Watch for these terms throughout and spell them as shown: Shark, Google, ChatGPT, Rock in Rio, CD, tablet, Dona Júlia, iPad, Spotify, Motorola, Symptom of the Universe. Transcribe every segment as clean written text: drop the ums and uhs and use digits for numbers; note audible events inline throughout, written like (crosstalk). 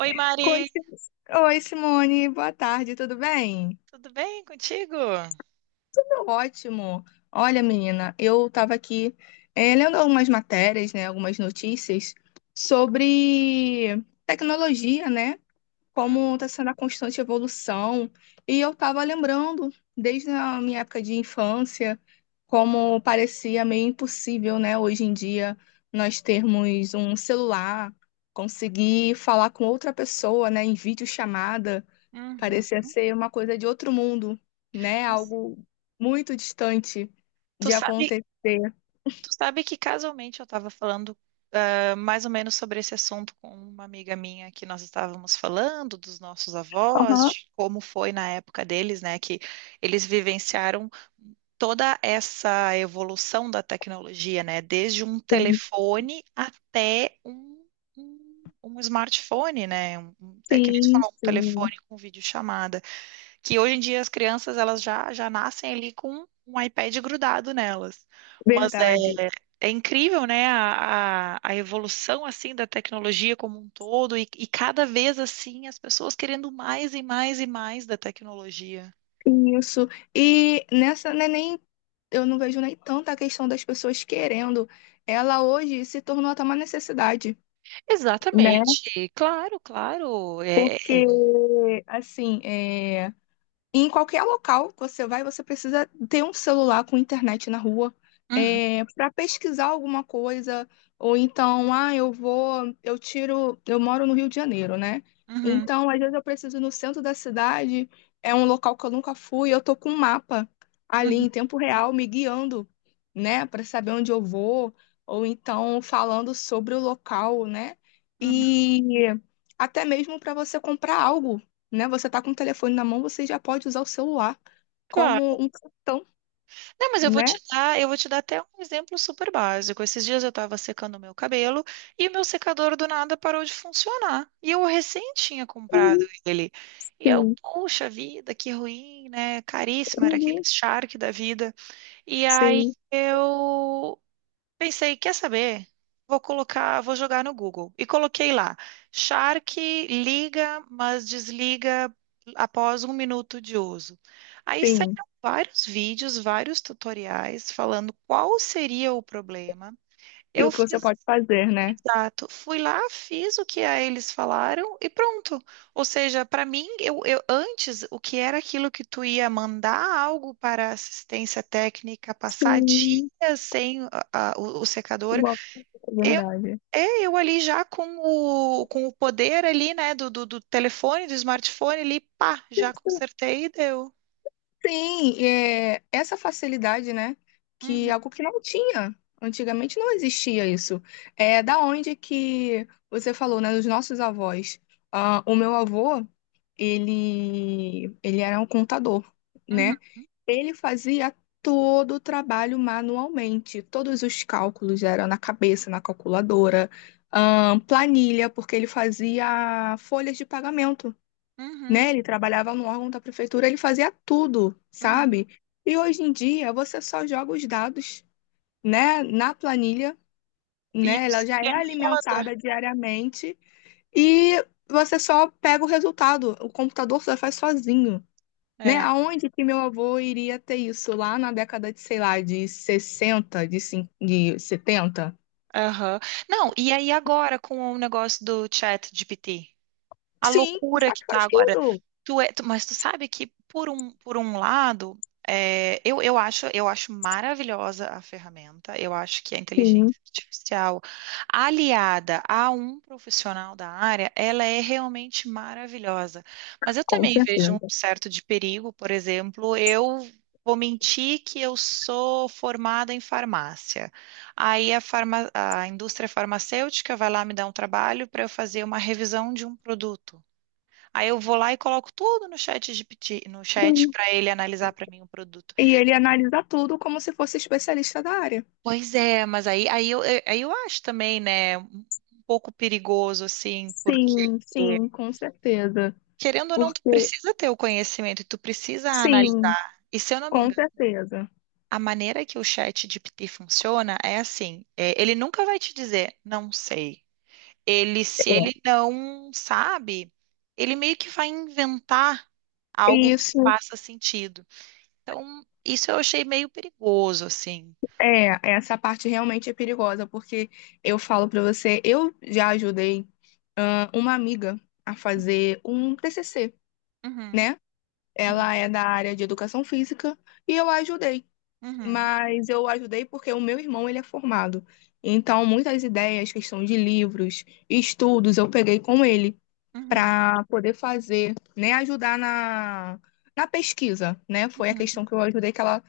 Oi, Oi, Mari, Oi, Simone, boa tarde, tudo bem? tudo bem contigo? Tudo ótimo. Olha, menina, eu estava aqui lendo algumas matérias, né, algumas notícias sobre tecnologia, né, Hum. como está sendo a constante evolução. E eu estava lembrando, desde a minha época de infância, como parecia meio impossível, né, hoje em dia, nós termos um celular, conseguir falar com outra pessoa, né, em videochamada. Uhum. Parecia ser uma coisa de outro mundo, né? Mas Algo muito distante Tu de sabe, acontecer. tu sabe que casualmente eu estava falando mais ou menos sobre esse assunto com uma amiga minha que nós estávamos falando dos nossos avós, Aham. de como foi na época deles, né, que eles vivenciaram toda essa evolução da tecnologia, né, desde um telefone até um smartphone, né, que nem tu Sim, falou, um sim, telefone com videochamada. Que hoje em dia as crianças elas já nascem ali com um iPad grudado nelas. Mas é, verdade. é incrível, né, a evolução assim da tecnologia como um todo e cada vez assim as pessoas querendo mais e mais e mais da tecnologia. Isso. E nessa, né, nem eu não vejo nem tanta questão das pessoas querendo. Ela hoje se tornou até uma necessidade, né? Exatamente, claro, claro. É, é. Porque, assim, é. E em qualquer local que você vai, você precisa ter um celular com internet na rua, Uhum, para pesquisar alguma coisa, ou então, ah, eu vou, eu tiro, eu moro no Rio de Janeiro, né? uhum, Então, às vezes eu preciso ir no centro da cidade, é um local que eu nunca fui, eu tô com um mapa ali uhum, em tempo real me guiando, né, para saber onde eu vou, ou então falando sobre o local, né? uhum. E até mesmo para você comprar algo, né? Você tá com o telefone na mão, você já pode usar o celular Claro. como um cartão, Não, mas eu vou né? te dar, eu vou te dar até um exemplo super básico. Esses dias eu estava secando o meu cabelo e o meu secador do nada parou de funcionar. E eu recém tinha comprado Uhum. ele. E eu, Sim, poxa vida, que ruim, né? Caríssimo, era aquele uhum, Shark da vida. E aí sim, eu pensei, quer saber? Vou jogar no Google. E coloquei lá, Shark liga, mas desliga após um minuto de uso. Aí sim. saíram vários vídeos, vários tutoriais falando qual seria o problema. E Eu o que você fiz, pode fazer, né? exato, fui lá, fiz o que a eles falaram e pronto. Ou seja, para mim, eu antes, o que era aquilo que tu ia mandar algo para assistência técnica, passar Sim, dias sem o secador, igual, é eu, verdade. Eu ali já com com o poder ali, né, do telefone, do smartphone ali, pá, já consertei e deu. Sim, é, essa facilidade, né? Que Uhum, é algo que não tinha. Antigamente não existia isso. É da onde que você falou, né? Dos nossos avós. Ah, o meu avô, ele era um contador, uhum, né? Ele fazia todo o trabalho manualmente. Todos os cálculos eram na cabeça, na calculadora, ah, planilha, porque ele fazia folhas de pagamento, né? uhum, Ele trabalhava no órgão da prefeitura, ele fazia tudo, uhum. sabe? E hoje em dia você só joga os dados, né, na planilha, E né? o Ela já é sistema roda. alimentada diariamente e você só pega o resultado. O computador só faz sozinho, né? É, Aonde que meu avô iria ter isso lá na década de, sei lá, de 60, de 70? aham. Não, e aí agora com o negócio do chat GPT? A Sim, o loucura que SAC tá faz agora. tudo. Mas tu sabe que por um lado, eu acho maravilhosa a ferramenta. Eu acho que a inteligência Sim, artificial aliada a um profissional da área, ela é realmente maravilhosa. Mas eu com também vejo um certeza. certo de perigo, por exemplo, eu vou mentir que eu sou formada em farmácia. A indústria farmacêutica vai lá me dar um trabalho para eu fazer uma revisão de um produto. Aí eu vou lá e coloco tudo no chat GPT, no chat Sim. para ele analisar para mim o produto. E ele analisa tudo como se fosse especialista da área. Pois é, mas aí eu acho também, né, um pouco perigoso, assim, porque Sim, sim, com certeza. querendo ou não, tu Porque, precisa ter o conhecimento e tu precisa sim, analisar. E se eu não me com engano, certeza. a maneira que o chat GPT funciona é assim, é, ele nunca vai te dizer, não sei. Ele, se ele É. não sabe, ele meio que vai inventar algo que Isso, faça sentido. Então, isso eu achei meio perigoso, assim. é, essa parte realmente é perigosa, porque eu falo pra você, eu já ajudei, ah, uma amiga a fazer um TCC, Uhum, né? uhum, Ela é da área de educação física e eu a ajudei, uhum, mas eu a ajudei porque o meu irmão, ele é formado. Então, muitas ideias, questão de livros, estudos, eu peguei com ele, uhum, para poder fazer, né, ajudar na, na pesquisa, né? Foi a uhum, questão que eu ajudei, que ela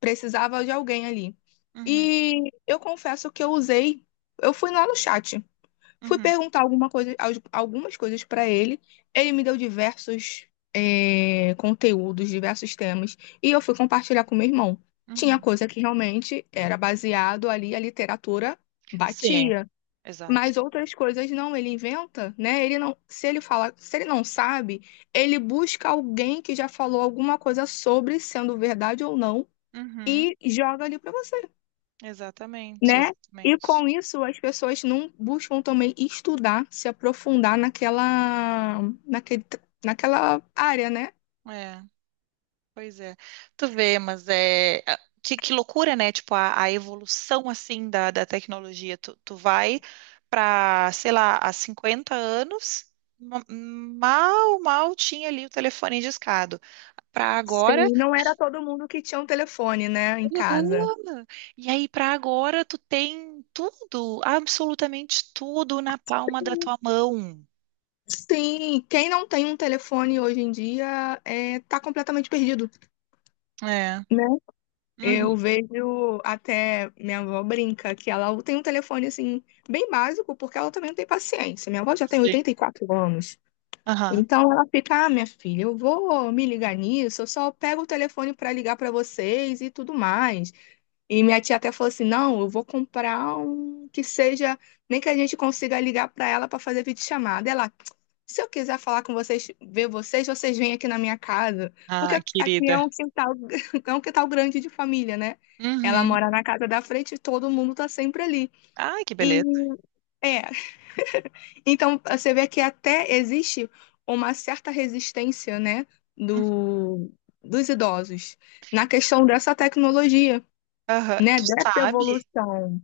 precisava de alguém ali. uhum, E eu confesso que eu usei, eu fui lá no chat, fui uhum, perguntar alguma coisa, algumas coisas para ele, ele me deu diversos conteúdos, diversos temas, e eu fui compartilhar com meu irmão. Tinha uhum. coisa que realmente era baseado ali, a literatura Sim. batia. Exato. Mas outras coisas não, ele inventa, né? Ele não, se ele fala, se ele não sabe, ele busca alguém que já falou alguma coisa sobre, sendo verdade ou não, Uhum, e joga ali para você, exatamente, né? E exatamente. com isso as pessoas não buscam também estudar, se aprofundar naquela, naquele, naquela área, né? É, pois é. Tu vê, mas é. A- que loucura, né? Tipo, a evolução, assim, da tecnologia. Tu vai para, sei lá, há 50 anos, mal tinha ali o telefone discado. Para agora. Sim, não era todo mundo que tinha um telefone, né, em casa. Aham. E aí, para agora, tu tem tudo, absolutamente tudo na palma da tua mão. Sim, quem não tem um telefone hoje em dia é, tá completamente perdido, É. né? Eu Uhum. vejo até minha avó brinca que ela tem um telefone assim bem básico, porque ela também não tem paciência. Minha avó já tem Sim. 84 anos. Aham. Então ela fica, ah, minha filha, eu vou me ligar nisso, eu só pego o telefone para ligar para vocês e tudo mais. E minha tia até falou assim: não, eu vou comprar um que seja, nem que a gente consiga ligar para ela para fazer videochamada. Ela, se eu quiser falar com vocês, ver vocês, vocês vêm aqui na minha casa. Porque Ah, aqui é querida. um quintal, (laughs) é um quintal grande de família, né? Ela Uhum. mora na casa da frente e todo mundo tá sempre ali. Ai, que E beleza. é, então você vê que até existe uma certa resistência, né, Uhum. do, dos idosos na questão dessa tecnologia, Aham. né, Tu dessa sabe? evolução.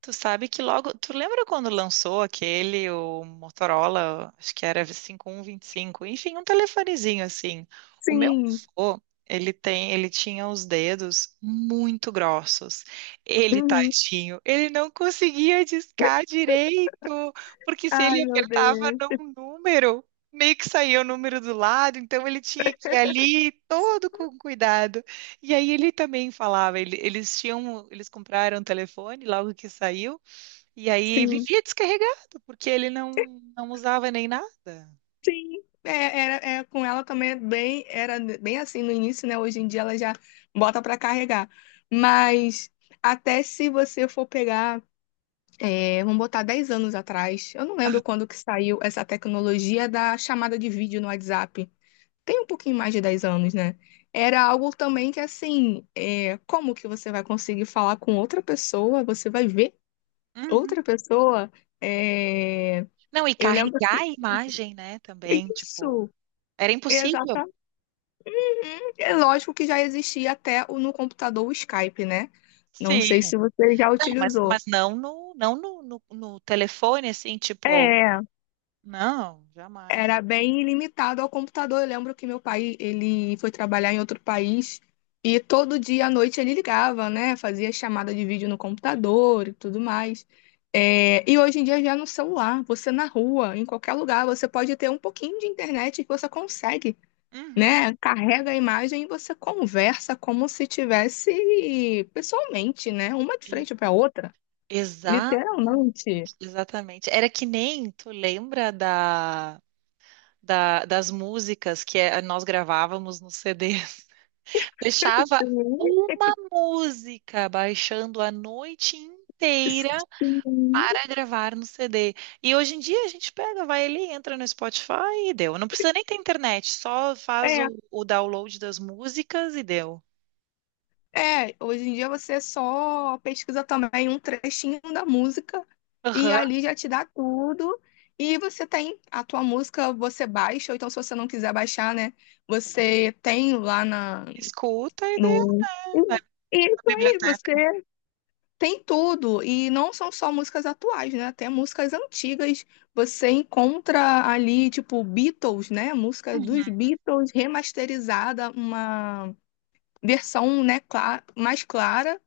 Tu sabe que logo. Tu lembra quando lançou aquele, o Motorola, acho que era 5125, enfim, um telefonezinho assim. O meu Sim. avô, ele tinha os dedos muito grossos. Ele, Uhum. tadinho, ele não conseguia discar direito, porque se Ai, ele meu apertava Deus. num número, meio que saía o número do lado, então ele tinha que ir ali todo com cuidado. E aí ele também falava, eles compraram um telefone logo que saiu, e aí Sim. vivia descarregado, porque ele não usava nem nada. Sim. É, era, é, com ela também é bem, era bem assim no início, né? Hoje em dia ela já bota pra carregar. Mas até se você for pegar, é, vamos botar 10 anos atrás, eu não lembro quando que saiu essa tecnologia da chamada de vídeo no WhatsApp. Tem um pouquinho mais de 10 anos, né? Era algo também que assim, é, como que você vai conseguir falar com outra pessoa? Você vai ver Uhum. outra pessoa? É, Não, e eu lembro carregar que a imagem, né, também, tipo, isso, era impossível. exatamente. É lógico que já existia até no computador o Skype, né? Não Sim. sei se você já Não, mas, utilizou. mas não no telefone, assim, tipo, É, não, jamais. era bem limitado ao computador. Eu lembro que meu pai, ele foi trabalhar em outro país e todo dia à noite ele ligava, né? Fazia chamada de vídeo no computador e tudo mais. É, e hoje em dia já é no celular, você na rua, em qualquer lugar, você pode ter um pouquinho de internet que você consegue. Uhum. Né? Carrega a imagem e você conversa como se tivesse pessoalmente, né? Uma de E- frente para a outra, Exatamente, literalmente. exatamente. Era que nem, tu lembra das músicas que nós gravávamos no CD. (laughs) Deixava Sim. uma música baixando a noite inteira para gravar no CD. E hoje em dia a gente pega, vai ali, entra no Spotify e deu. Não precisa nem ter internet, só faz É, o download das músicas e deu. é, hoje em dia você só pesquisa também um trechinho da música e Aham. ali já te dá tudo. E você tem a tua música, você baixa, ou então se você não quiser baixar, né? Você tem lá na, Escuta e deu, no. né, na Isso aí, biblioteca. você tem tudo, e não são só músicas atuais, né? Até músicas antigas você encontra ali, tipo, Beatles, né? Música dos Beatles remasterizada, uma versão, né, mais clara,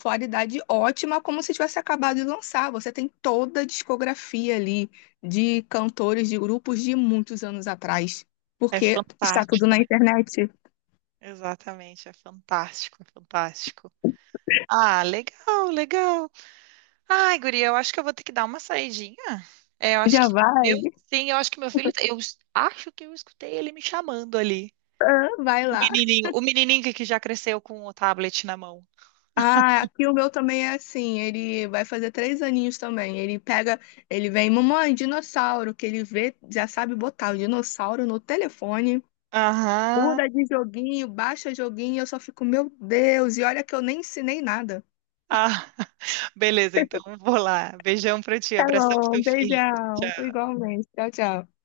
qualidade ótima, como se tivesse acabado de lançar. Você tem toda a discografia ali de cantores, de grupos de muitos anos atrás, É porque está tudo fantástico, na né? internet. Exatamente, é fantástico, é fantástico. Ah, legal, legal. Ai, guria, eu acho que eu vou ter que dar uma saidinha. É, eu acho Já que meu, vai, sim, eu acho que meu filho, acho que eu escutei ele me chamando ali. (laughs) vai lá. O menininho que já cresceu com o tablet na mão. Ah, aqui o meu também é assim, ele vai fazer três aninhos também. Ele pega, ele vem, mamãe, dinossauro, que ele vê, já sabe botar o dinossauro no telefone, Aham. muda de joguinho, baixa joguinho, eu só fico, meu Deus, e olha que eu nem ensinei nada. Ah, (laughs) beleza, então vou lá. Beijão pra ti, Tá abração pro teu bom, filho. beijão, Tchau. igualmente. Tchau, tchau.